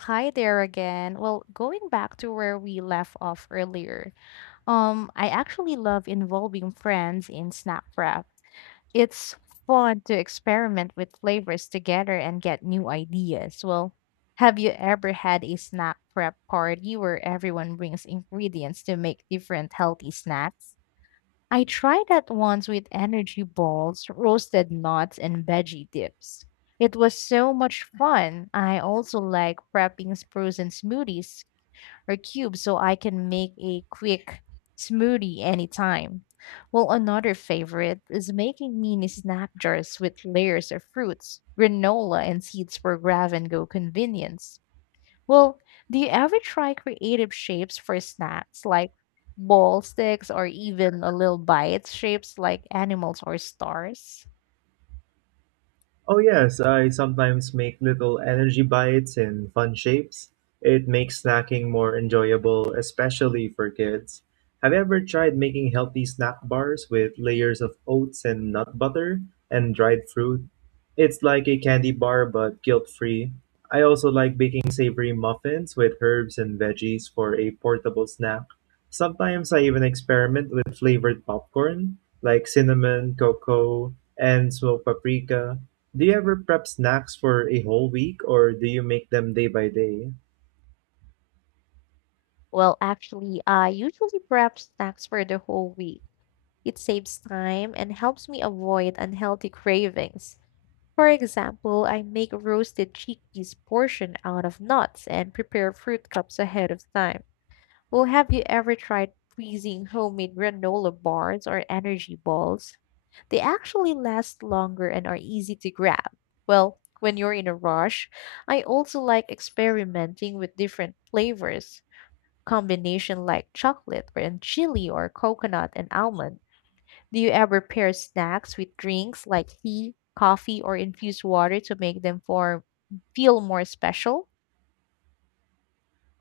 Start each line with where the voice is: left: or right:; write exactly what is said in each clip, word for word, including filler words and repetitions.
left: Hi there again. Well, going back to where we left off earlier, um, I actually love involving friends in snack prep. It's fun to experiment with flavors together and get new ideas. Well, have you ever had a snack prep party where everyone brings ingredients to make different healthy snacks? I tried that once with energy balls, roasted nuts, and veggie dips. It was so much fun. I also like prepping sprues and smoothies or cubes so I can make a quick smoothie anytime. Well, another favorite is making mini snack jars with layers of fruits, granola, and seeds for grab and go convenience. Well, do you ever try creative shapes for snacks like ball sticks or even a little bites shapes like animals or stars?
right: Oh, yes, I sometimes make little energy bites in fun shapes. It makes snacking more enjoyable, especially for kids. Have you ever tried making healthy snack bars with layers of oats and nut butter and dried fruit? It's like a candy bar but guilt free. I also like baking savory muffins with herbs and veggies for a portable snack. Sometimes I even experiment with flavored popcorn like cinnamon, cocoa, and smoked paprika. Do you ever prep snacks for a whole week or do you make them day by day?
left: Well, actually, I usually prep snacks for the whole week. It saves time and helps me avoid unhealthy cravings. For example, I make roasted chickpeas portion out of nuts and prepare fruit cups ahead of time. Well, have you ever tried freezing homemade granola bars or energy balls? They actually last longer and are easy to grab. Well, when you're in a rush, I also like experimenting with different flavors, combination like chocolate and chili or coconut and almond. Do you ever pair snacks with drinks like tea, coffee, or infused water to make them form feel more special?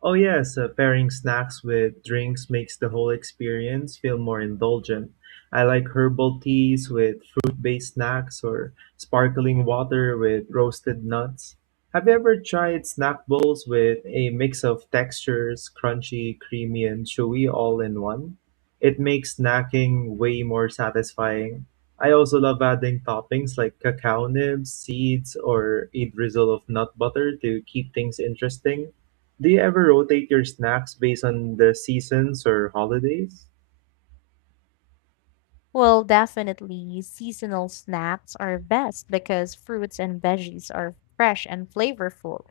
right: Oh, yes, uh, pairing snacks with drinks makes the whole experience feel more indulgent. I like herbal teas with fruit based snacks or sparkling water with roasted nuts. Have you ever tried snack bowls with a mix of textures, crunchy, creamy, and chewy all in one? It makes snacking way more satisfying. I also love adding toppings like cacao nibs, seeds, or a drizzle of nut butter to keep things interesting. Do you ever rotate your snacks based on the seasons or holidays?
left: Well, definitely seasonal snacks are best because fruits and veggies are fresh and flavorful.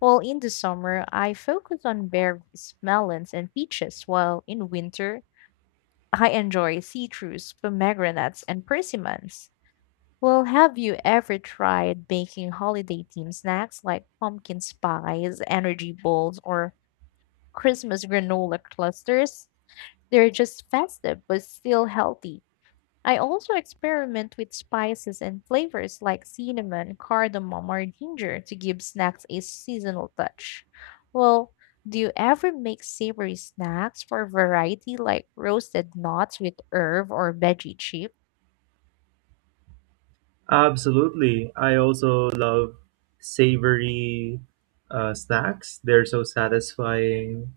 left: Well, in the summer, I focus on berries, melons, and peaches, while in winter, I enjoy citrus, pomegranates, and persimmons. Well, have you ever tried baking holiday themed snacks like pumpkin spice, energy balls, or Christmas granola clusters? They're just festive but still healthy. I also experiment with spices and flavors like cinnamon, cardamom, or ginger to give snacks a seasonal touch. Well, do you ever make savory snacks for variety like roasted nuts with herb or veggie chip?
right: Absolutely. I also love savory uh, snacks. They're so satisfying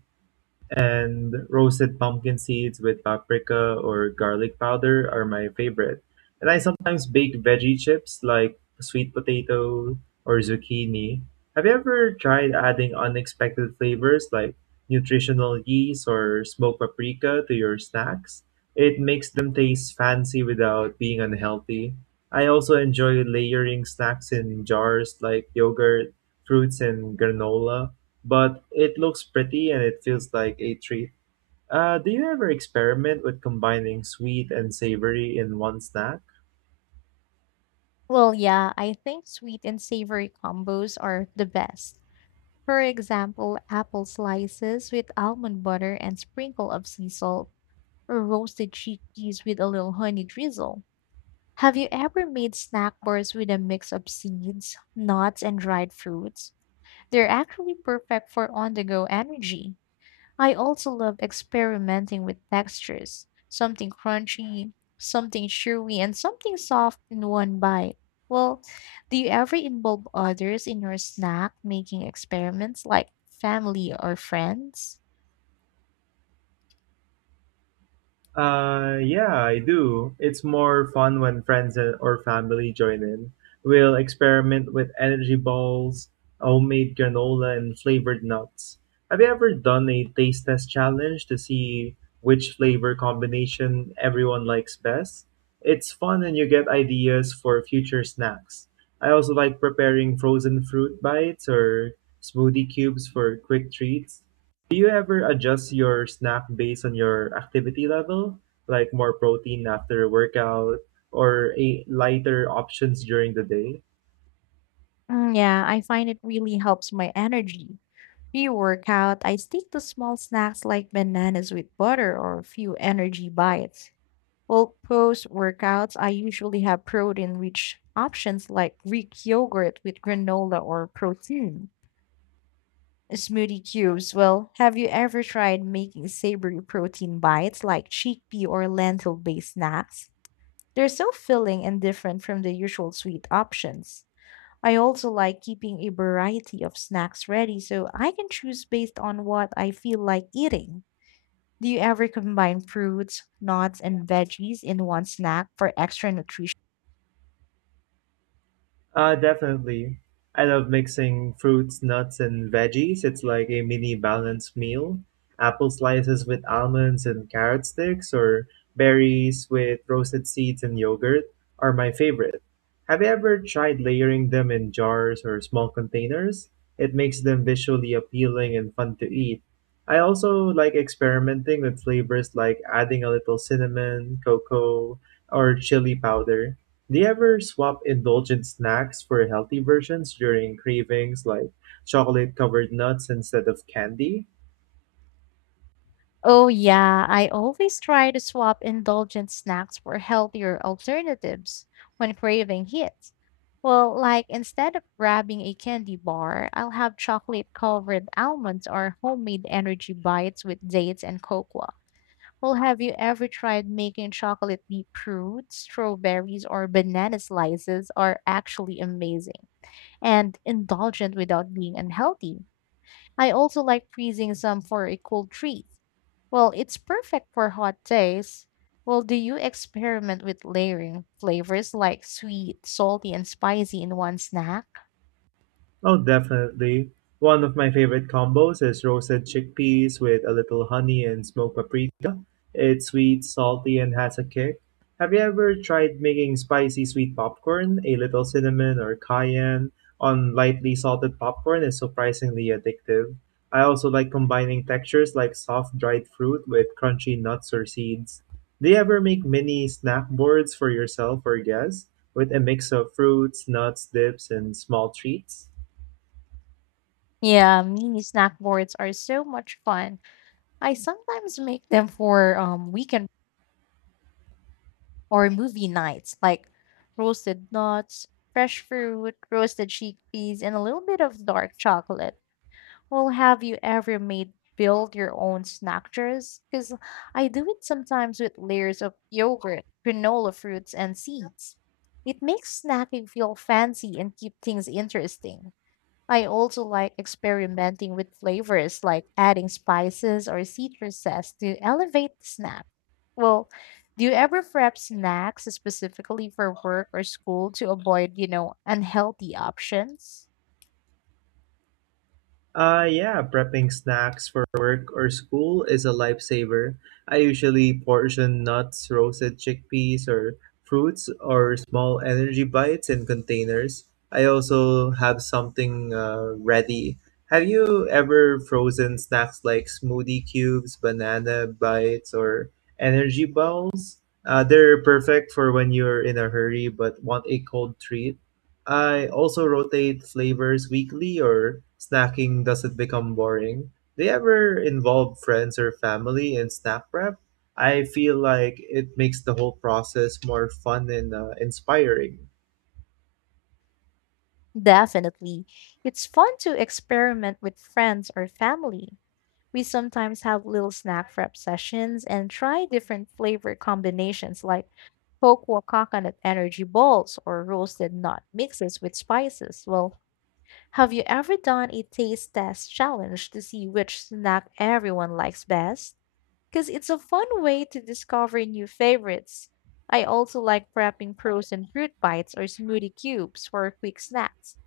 right: and roasted pumpkin seeds with paprika or garlic powder are my favorite. And I sometimes bake veggie chips like sweet potato or zucchini. Have you ever tried adding unexpected flavors like nutritional yeast or smoked paprika to your snacks? It makes them taste fancy without being unhealthy. I also enjoy layering snacks in jars like yogurt, fruits, and granola but it looks pretty and it feels like a treat. Uh, do you ever experiment with combining sweet and savory in one snack?
left: Well, yeah, I think sweet and savory combos are the best. For example, apple slices with almond butter and sprinkle of sea salt, or roasted chickpeas with a little honey drizzle. Have you ever made snack bars with a mix of seeds, nuts, and dried fruits? They're actually perfect for on the go energy. I also love experimenting with textures something crunchy, something chewy, and something soft in one bite. Well, do you ever involve others in your snack making experiments like family or friends?
right: Uh, yeah, I do. It's more fun when friends and- or family join in. We'll experiment with energy balls, homemade granola, and flavored nuts. Have you ever done a taste test challenge to see which flavor combination everyone likes best? It's fun and you get ideas for future snacks. I also like preparing frozen fruit bites or smoothie cubes for quick treats. Do you ever adjust your snack based on your activity level, like more protein after a workout or a lighter options during the day?
left: Mm, yeah, I find it really helps my energy. Pre-workout, I stick to small snacks like bananas with butter or a few energy bites. Well, post-workouts, I usually have protein-rich options like Greek yogurt with granola or protein. Smoothie cubes. Well, have you ever tried making savory protein bites like chickpea or lentil-based snacks? They're so filling and different from the usual sweet options. I also like keeping a variety of snacks ready so I can choose based on what I feel like eating. Do you ever combine fruits, nuts, and veggies in one snack for extra nutrition?
right: Uh, definitely. I love mixing fruits, nuts, and veggies. It's like a mini balanced meal. Apple slices with almonds and carrot sticks, or berries with roasted seeds and yogurt, are my favorite. Have you ever tried layering them in jars or small containers? It makes them visually appealing and fun to eat. I also like experimenting with flavors like adding a little cinnamon, cocoa, or chili powder. Do you ever swap indulgent snacks for healthy versions during cravings like chocolate covered nuts instead of candy?
left: Oh, yeah, I always try to swap indulgent snacks for healthier alternatives when craving hits. Well, like instead of grabbing a candy bar, I'll have chocolate covered almonds or homemade energy bites with dates and cocoa. Well, have you ever tried making chocolate deep fruit, strawberries, or banana slices are actually amazing and indulgent without being unhealthy. I also like freezing some for a cool treat. Well, it's perfect for hot days. Well, do you experiment with layering flavors like sweet, salty, and spicy in one snack?
right: Oh, definitely. One of my favorite combos is roasted chickpeas with a little honey and smoked paprika. It's sweet, salty, and has a kick. Have you ever tried making spicy sweet popcorn? A little cinnamon or cayenne on lightly salted popcorn is surprisingly addictive. I also like combining textures like soft dried fruit with crunchy nuts or seeds. Do you ever make mini snack boards for yourself or guests with a mix of fruits, nuts, dips, and small treats?
left: Yeah, mini snack boards are so much fun. I sometimes make them for um, weekend or movie nights like roasted nuts, fresh fruit, roasted chickpeas, and a little bit of dark chocolate. Well, have you ever made build your own snack jars? Because I do it sometimes with layers of yogurt, granola fruits, and seeds. It makes snacking feel fancy and keep things interesting. I also like experimenting with flavors like adding spices or citrus zest to elevate the snack. Well, do you ever prep snacks specifically for work or school to avoid, you know, unhealthy options?
right: Uh, yeah, prepping snacks for work or school is a lifesaver. I usually portion nuts, roasted chickpeas, or fruits, or small energy bites in containers. I also have something uh, ready. Have you ever frozen snacks like smoothie cubes, banana bites, or energy balls? Uh, they're perfect for when you're in a hurry but want a cold treat. I also rotate flavors weekly or snacking doesn't become boring. Do you ever involve friends or family in snack prep? I feel like it makes the whole process more fun and uh, inspiring.
left: Definitely. It's fun to experiment with friends or family. We sometimes have little snack prep sessions and try different flavor combinations like cocoa coconut energy balls or roasted nut mixes with spices. Well, have you ever done a taste test challenge to see which snack everyone likes best? Because it's a fun way to discover new favorites. I also like prepping frozen fruit bites or smoothie cubes for quick snacks.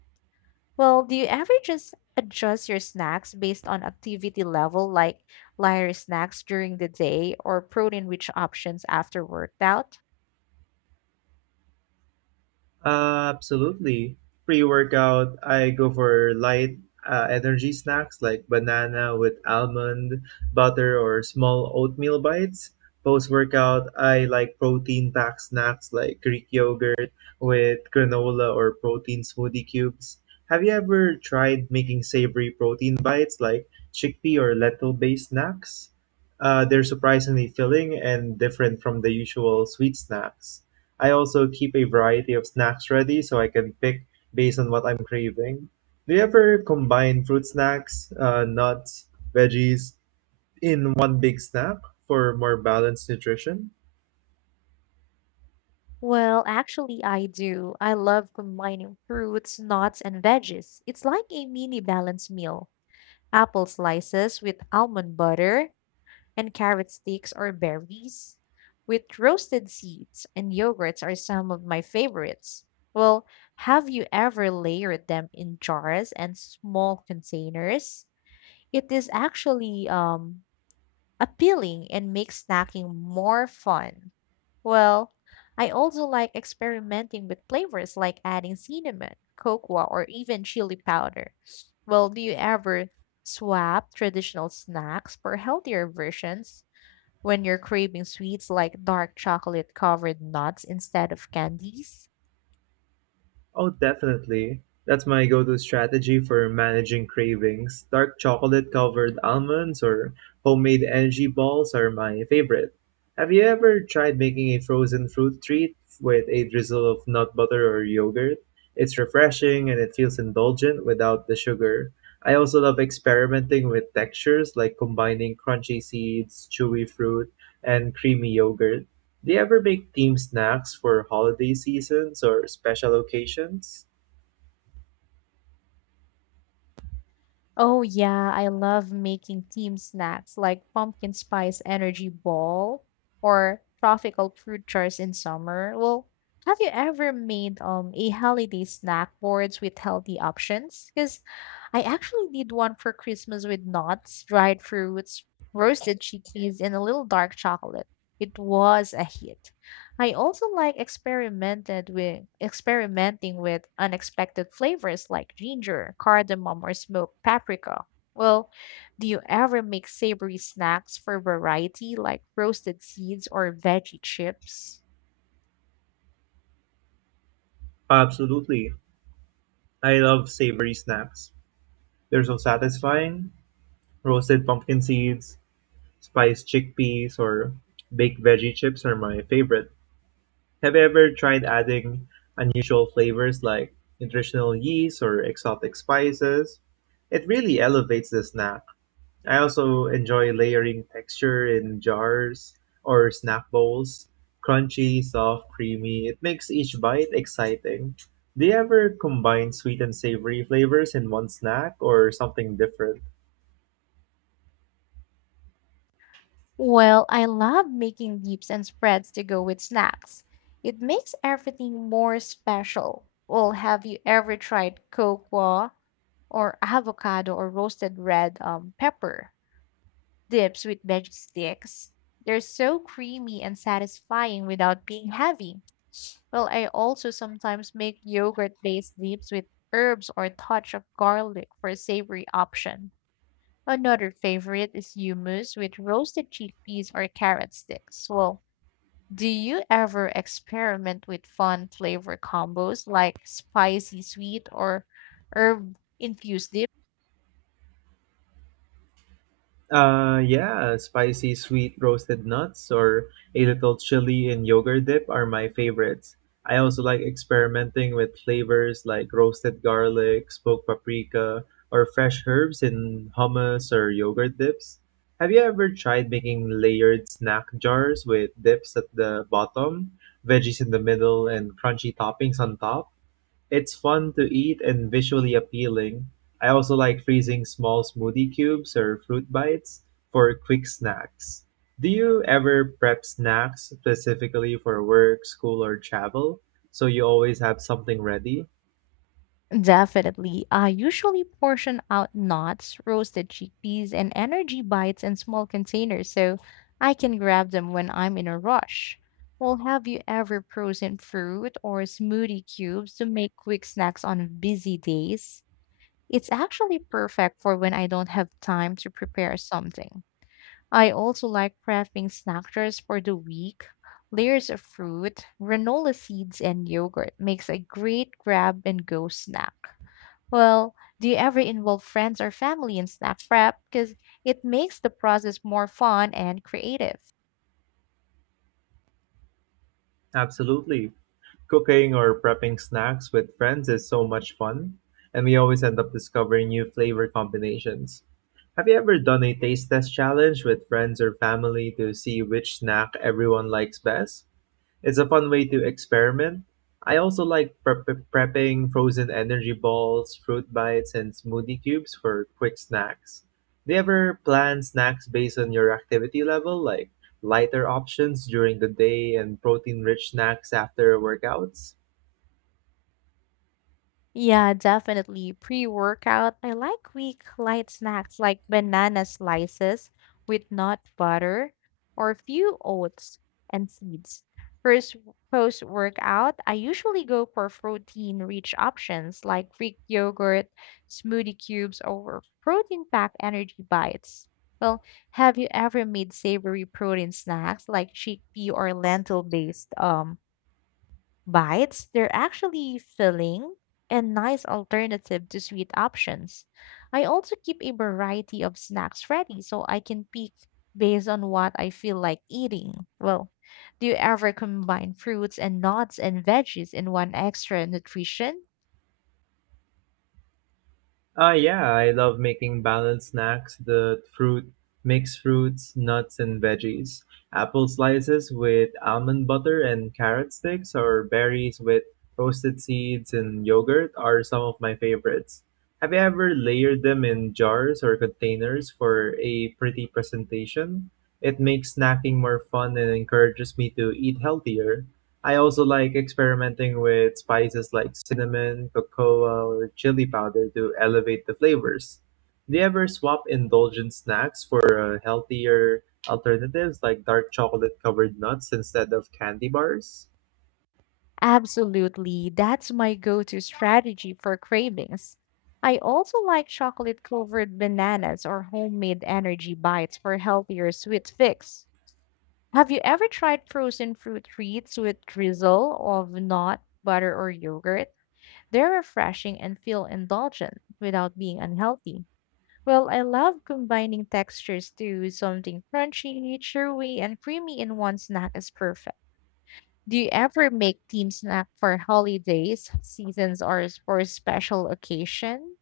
left: Well, do you ever just adjust your snacks based on activity level, like lighter snacks during the day or protein rich options after workout?
right: absolutely. Pre-workout, I go for light uh, energy snacks like banana with almond butter or small oatmeal bites. Post-workout, I like protein-packed snacks like Greek yogurt with granola or protein smoothie cubes. Have you ever tried making savory protein bites like chickpea or lentil-based snacks? Uh, they're surprisingly filling and different from the usual sweet snacks. I also keep a variety of snacks ready so I can pick based on what I'm craving. Do you ever combine fruit snacks, uh, nuts, veggies in one big snack for more balanced nutrition?
left: Well, actually, I do. I love combining fruits, nuts, and veggies. It's like a mini balanced meal. Apple slices with almond butter and carrot sticks or berries with roasted seeds and yogurts are some of my favorites. Well, have you ever layered them in jars and small containers? It is actually um, appealing and makes snacking more fun. Well, I also like experimenting with flavors like adding cinnamon, cocoa, or even chili powder. Well, do you ever swap traditional snacks for healthier versions when you're craving sweets like dark chocolate covered nuts instead of candies?
right: Oh, definitely. That's my go to strategy for managing cravings. Dark chocolate covered almonds or homemade energy balls are my favorite. Have you ever tried making a frozen fruit treat with a drizzle of nut butter or yogurt? It's refreshing and it feels indulgent without the sugar. I also love experimenting with textures like combining crunchy seeds, chewy fruit, and creamy yogurt. Do you ever make themed snacks for holiday seasons or special occasions?
left: Oh yeah, I love making team snacks like pumpkin spice energy ball or tropical fruit jars in summer. Well, have you ever made um a holiday snack boards with healthy options? Because I actually did one for Christmas with nuts, dried fruits, roasted chickpeas, and a little dark chocolate. It was a hit. I also like experimented with experimenting with unexpected flavors like ginger, cardamom, or smoked paprika. Well, do you ever make savory snacks for variety like roasted seeds or veggie chips?
right: Absolutely. I love savory snacks. They're so satisfying. Roasted pumpkin seeds, spiced chickpeas, or baked veggie chips are my favorite. Have you ever tried adding unusual flavors like nutritional yeast or exotic spices? It really elevates the snack. I also enjoy layering texture in jars or snack bowls. Crunchy, soft, creamy. It makes each bite exciting. Do you ever combine sweet and savory flavors in one snack or something different?
left: Well, I love making dips and spreads to go with snacks. It makes everything more special. Well, have you ever tried cocoa or avocado or roasted red um, pepper? Dips with veggie sticks. They're so creamy and satisfying without being heavy. Well, I also sometimes make yogurt based dips with herbs or a touch of garlic for a savory option. Another favorite is hummus with roasted chickpeas or carrot sticks. Well, do you ever experiment with fun flavor combos like spicy sweet or herb infused dips?
right: Uh, yeah, spicy sweet roasted nuts or a little chili and yogurt dip are my favorites. I also like experimenting with flavors like roasted garlic, smoked paprika, or fresh herbs in hummus or yogurt dips. Have you ever tried making layered snack jars with dips at the bottom, veggies in the middle, and crunchy toppings on top? It's fun to eat and visually appealing. I also like freezing small smoothie cubes or fruit bites for quick snacks. Do you ever prep snacks specifically for work, school, or travel so you always have something ready?
left: Definitely. I usually portion out nuts, roasted chickpeas, and energy bites in small containers so I can grab them when I'm in a rush. Well, have you ever frozen fruit or smoothie cubes to make quick snacks on busy days? It's actually perfect for when I don't have time to prepare something. I also like prepping snack jars for the week. Layers of fruit, granola seeds, and yogurt makes a great grab and go snack. Well, do you ever involve friends or family in snack prep? Because it makes the process more fun and creative.
right: Absolutely. Cooking or prepping snacks with friends is so much fun, and we always end up discovering new flavor combinations. Have you ever done a taste test challenge with friends or family to see which snack everyone likes best? It's a fun way to experiment. I also like prep prepping frozen energy balls, fruit bites, and smoothie cubes for quick snacks. Do you ever plan snacks based on your activity level, like lighter options during the day and protein rich snacks after workouts?
left: Yeah, definitely. Pre-workout, I like weak light snacks like banana slices with nut butter or few oats and seeds. First post-workout, I usually go for protein-rich options like Greek yogurt, smoothie cubes, or protein-packed energy bites. Well, have you ever made savory protein snacks like chickpea or lentil-based um bites, they're actually filling and nice alternative to sweet options. I also keep a variety of snacks ready so I can pick based on what I feel like eating. Well, do you ever combine fruits and nuts and veggies in one extra nutrition?
right: Ah, yeah, I love making balanced snacks, the fruit, mixed fruits, nuts and veggies. Apple slices with almond butter and carrot sticks or berries with roasted seeds and yogurt are some of my favorites. Have you ever layered them in jars or containers for a pretty presentation? It makes snacking more fun and encourages me to eat healthier. I also like experimenting with spices like cinnamon, cocoa, or chili powder to elevate the flavors. Do you ever swap indulgent snacks for uh, healthier alternatives like dark chocolate covered nuts instead of candy bars?
left: Absolutely. That's my go to strategy for cravings. I also like chocolate covered bananas or homemade energy bites for healthier sweet fix. Have you ever tried frozen fruit treats with drizzle of nut, butter, or yogurt? They're refreshing and feel indulgent without being unhealthy. Well, I love combining textures to something crunchy, chewy, and creamy in one snack is perfect. Do you ever make team snack for holidays, seasons, or s- for special occasion?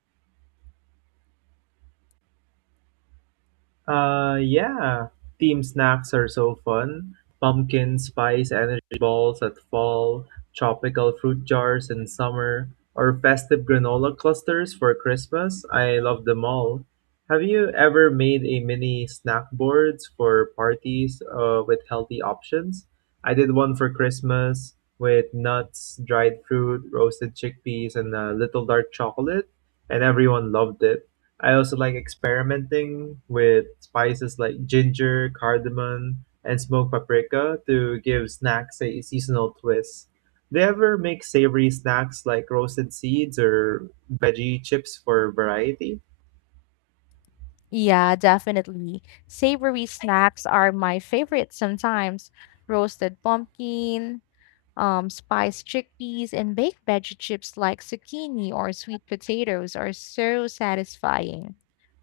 right: Uh, yeah, team snacks are so fun. Pumpkin spice energy balls at fall, tropical fruit jars in summer, or festive granola clusters for Christmas. I love them all. Have you ever made a mini snack boards for parties uh, with healthy options? I did one for Christmas with nuts, dried fruit, roasted chickpeas, and a little dark chocolate, and everyone loved it. I also like experimenting with spices like ginger, cardamom, and smoked paprika to give snacks a seasonal twist. Do you ever make savory snacks like roasted seeds or veggie chips for variety?
left: Yeah, definitely. Savory snacks are my favorite sometimes. Roasted pumpkin, Um, spiced chickpeas and baked veggie chips like zucchini or sweet potatoes are so satisfying.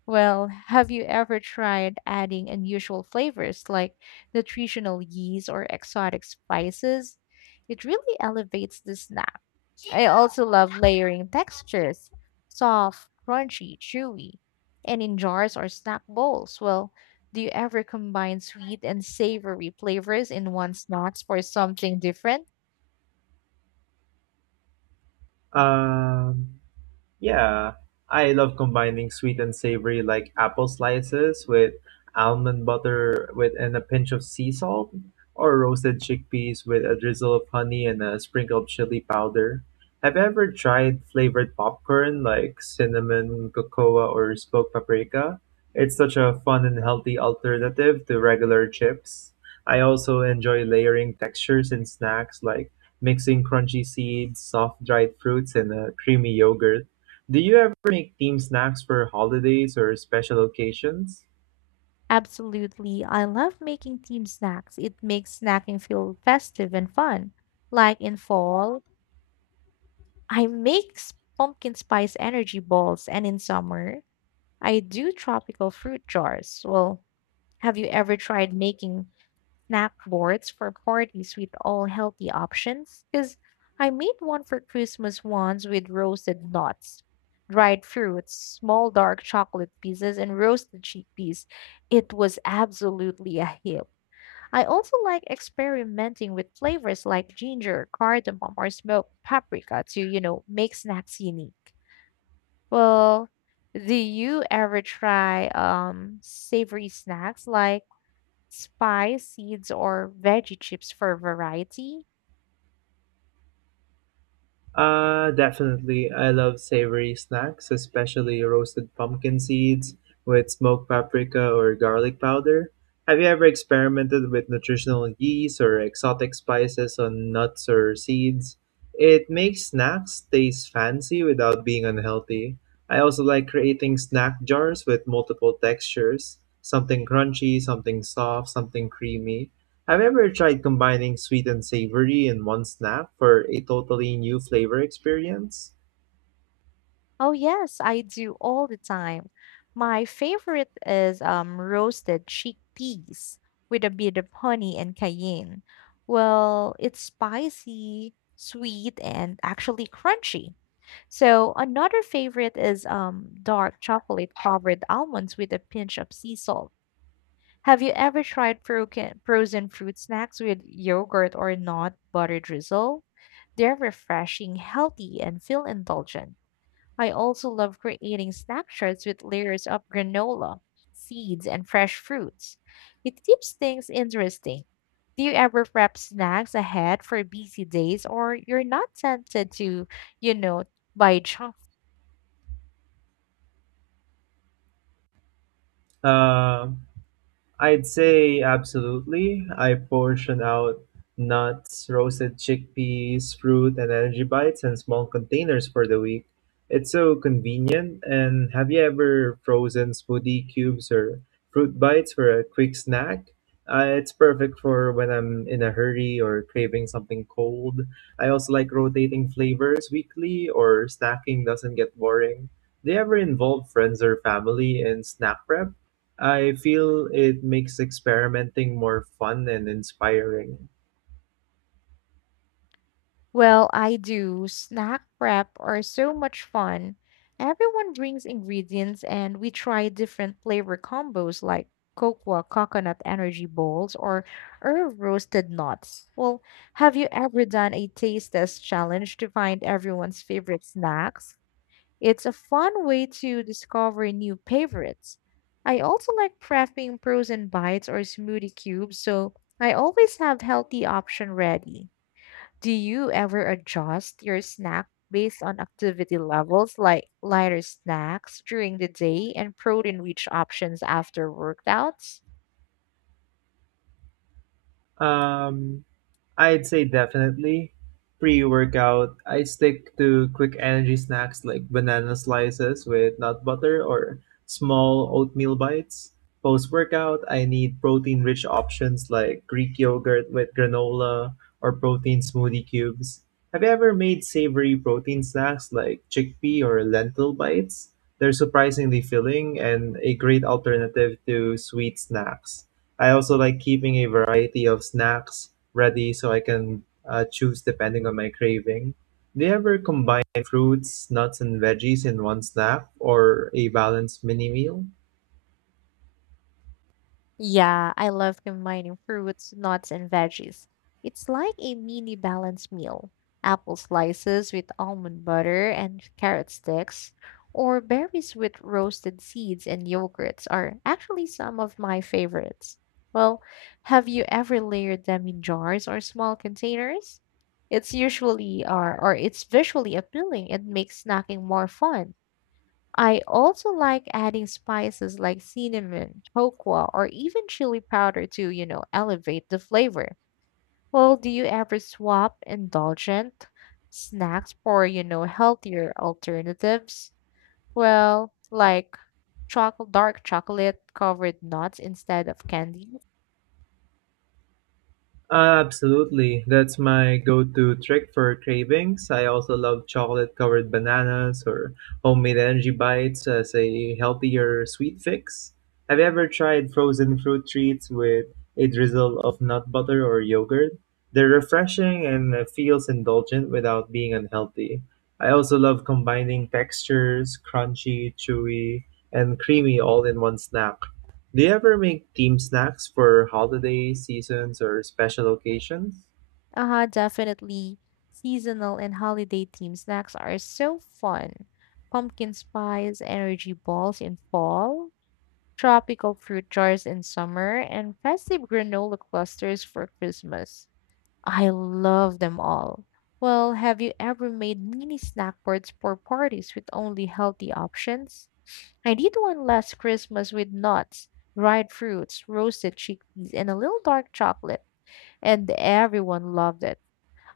left: Well, have you ever tried adding unusual flavors like nutritional yeast or exotic spices? It really elevates the snack. I also love layering textures soft, crunchy, chewy, and in jars or snack bowls. Well, do you ever combine sweet and savory flavors in one snack for something different?
right: Um, Yeah, I love combining sweet and savory like apple slices with almond butter with and a pinch of sea salt or roasted chickpeas with a drizzle of honey and a sprinkle of chili powder. Have you ever tried flavored popcorn like cinnamon, cocoa, or smoked paprika? It's such a fun and healthy alternative to regular chips. I also enjoy layering textures in snacks like mixing crunchy seeds, soft dried fruits, and a creamy yogurt. Do you ever make themed snacks for holidays or special occasions?
left: Absolutely. I love making team snacks. It makes snacking feel festive and fun. Like in fall, I make s- pumpkin spice energy balls, and in summer, I do tropical fruit jars. Well, have you ever tried making snack boards for parties with all healthy options? Because I made one for Christmas once with roasted nuts, dried fruits, small dark chocolate pieces, and roasted chickpeas. It was absolutely a hit. I also like experimenting with flavors like ginger, cardamom, or smoked paprika to, you know, make snacks unique. Well, do you ever try um savory snacks like spice seeds or veggie chips for variety?
right: Uh, definitely. I love savory snacks, especially roasted pumpkin seeds with smoked paprika or garlic powder. Have you ever experimented with nutritional yeast or exotic spices on nuts or seeds? It makes snacks taste fancy without being unhealthy. I also like creating snack jars with multiple textures, something crunchy, something soft, something creamy. Have you ever tried combining sweet and savory in one snap for a totally new flavor experience?
left: Oh, yes, I do all the time. My favorite is um, roasted chickpeas with a bit of honey and cayenne. Well, it's spicy, sweet, and actually crunchy. So, another favorite is um, dark chocolate covered almonds with a pinch of sea salt. Have you ever tried frozen frozen fruit snacks with yogurt or nut butter drizzle? They're refreshing, healthy, and feel indulgent. I also love creating snapshots with layers of granola, seeds, and fresh fruits. It keeps things interesting. Do you ever prep snacks ahead for busy days or you're not tempted to, you know, buy junk?
right: Uh, I'd say absolutely. I portion out nuts, roasted chickpeas, fruit, and energy bites in small containers for the week. It's so convenient. And have you ever frozen smoothie cubes or fruit bites for a quick snack? Uh, it's perfect for when I'm in a hurry or craving something cold. I also like rotating flavors weekly, or snacking doesn't get boring. Do you ever involve friends or family in snack prep? I feel it makes experimenting more fun and inspiring.
left: Well, I do. Snack prep are so much fun. Everyone brings ingredients and we try different flavor combos like cocoa coconut energy balls or herb roasted nuts. Well, have you ever done a taste test challenge to find everyone's favorite snacks? It's a fun way to discover new favorites. I also like prepping frozen bites or smoothie cubes, so I always have healthy option ready. Do you ever adjust your snack based on activity levels, like lighter snacks during the day and protein rich options after workouts?
right: Um, I'd say definitely. Pre workout, I stick to quick energy snacks like banana slices with nut butter or small oatmeal bites. Post workout, I need protein rich options like Greek yogurt with granola or protein smoothie cubes. Have you ever made savory protein snacks like chickpea or lentil bites? They're surprisingly filling and a great alternative to sweet snacks. I also like keeping a variety of snacks ready so I can uh, choose depending on my craving. Do you ever combine fruits, nuts, and veggies in one snack or a balanced mini meal?
left: Yeah, I love combining fruits, nuts, and veggies. It's like a mini balanced meal. Apple slices with almond butter and carrot sticks, or berries with roasted seeds and yogurts are actually some of my favorites. Well, have you ever layered them in jars or small containers? It's usually or, or it's visually appealing and makes snacking more fun. I also like adding spices like cinnamon, hoqua, or even chili powder to, you know, elevate the flavor. Well, do you ever swap indulgent snacks for, you know, healthier alternatives? Well, like chocolate, dark chocolate covered nuts instead of candy.
right: Absolutely. That's my go-to trick for cravings. I also love chocolate-covered bananas or homemade energy bites as a healthier sweet fix. Have you ever tried frozen fruit treats with a drizzle of nut butter or yogurt? They're refreshing and uh, feels indulgent without being unhealthy. I also love combining textures, crunchy, chewy, and creamy all in one snap. Do you ever make team snacks for holiday seasons or special occasions?
left: Uh-huh, definitely. Seasonal and holiday themed snacks are so fun. Pumpkin spice, energy balls in fall, tropical fruit jars in summer, and festive granola clusters for Christmas. I love them all. Well, have you ever made mini snack boards for parties with only healthy options? I did one last Christmas with nuts, dried fruits, roasted chickpeas, and a little dark chocolate, and everyone loved it.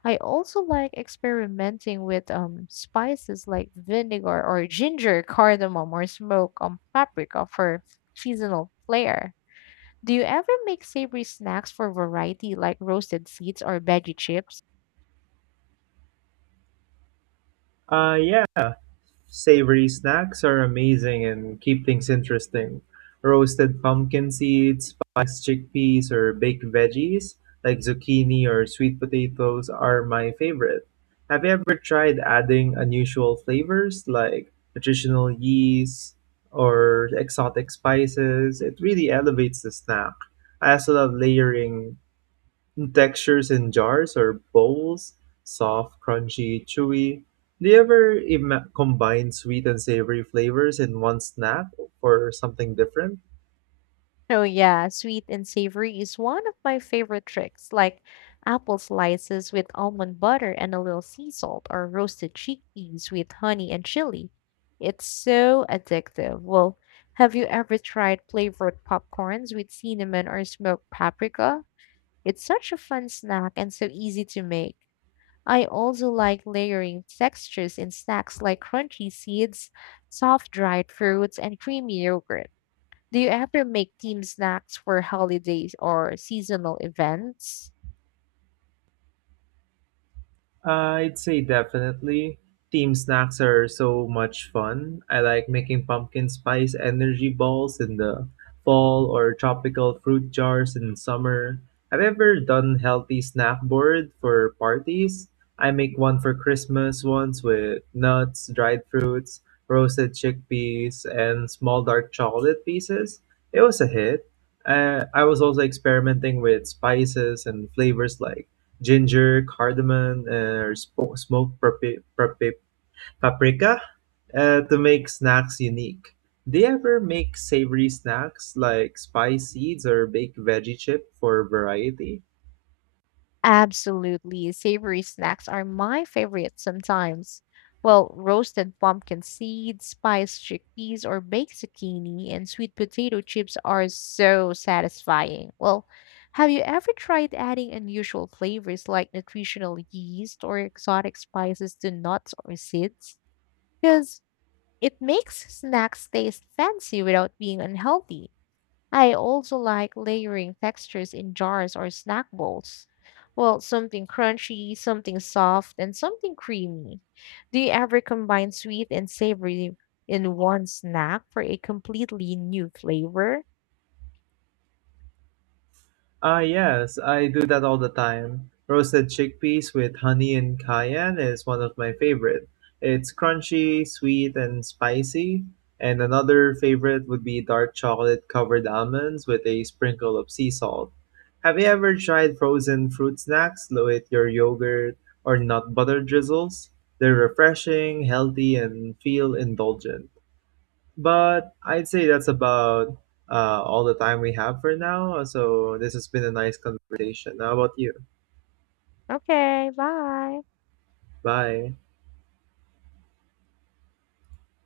left: I also like experimenting with um, spices like vinegar or ginger, cardamom, or smoked um, paprika for seasonal flair. Do you ever make savory snacks for variety like roasted seeds or veggie chips?
right: Uh, yeah, savory snacks are amazing and keep things interesting. Roasted pumpkin seeds, spiced chickpeas, or baked veggies like zucchini or sweet potatoes are my favorite. Have you ever tried adding unusual flavors like nutritional yeast or exotic spices? It really elevates the snack. I also love layering textures in jars or bowls, soft, crunchy, chewy. Do you ever ima- combine sweet and savory flavors in one snack for something different?
left: Oh yeah, sweet and savory is one of my favorite tricks, like apple slices with almond butter and a little sea salt or roasted chickpeas with honey and chili. It's so addictive. Well, have you ever tried flavored popcorns with cinnamon or smoked paprika? It's such a fun snack and so easy to make. I also like layering textures in snacks like crunchy seeds, soft dried fruits, and creamy yogurt. Do you ever make team snacks for holidays or seasonal events?
right: I'd say definitely. Team snacks are so much fun. I like making pumpkin spice energy balls in the fall or tropical fruit jars in summer. Have you ever done healthy snack board for parties? I make one for Christmas once with nuts, dried fruits, roasted chickpeas, and small dark chocolate pieces. It was a hit. Uh, I was also experimenting with spices and flavors like ginger, cardamom, or sp- smoked papi- papi- paprika uh, to make snacks unique. Do you ever make savory snacks like spice seeds or baked veggie chip for variety?
left: Absolutely. Savory snacks are my favorite sometimes. Well, roasted pumpkin seeds, spiced chickpeas, or baked zucchini and sweet potato chips are so satisfying. Well, have you ever tried adding unusual flavors like nutritional yeast or exotic spices to nuts or seeds? Because it makes snacks taste fancy without being unhealthy. I also like layering textures in jars or snack bowls. Well, something crunchy, something soft, and something creamy. Do you ever combine sweet and savory in one snack for a completely new flavor?
right: Ah, yes, I do that all the time. Roasted chickpeas with honey and cayenne is one of my favorite. It's crunchy, sweet, and spicy. And another favorite would be dark chocolate covered almonds with a sprinkle of sea salt. Have you ever tried frozen fruit snacks with your yogurt or nut butter drizzles? They're refreshing, healthy, and feel indulgent. But I'd say that's about uh, all the time we have for now. So this has been a nice conversation. How about you?
left: Okay, bye.
right: Bye.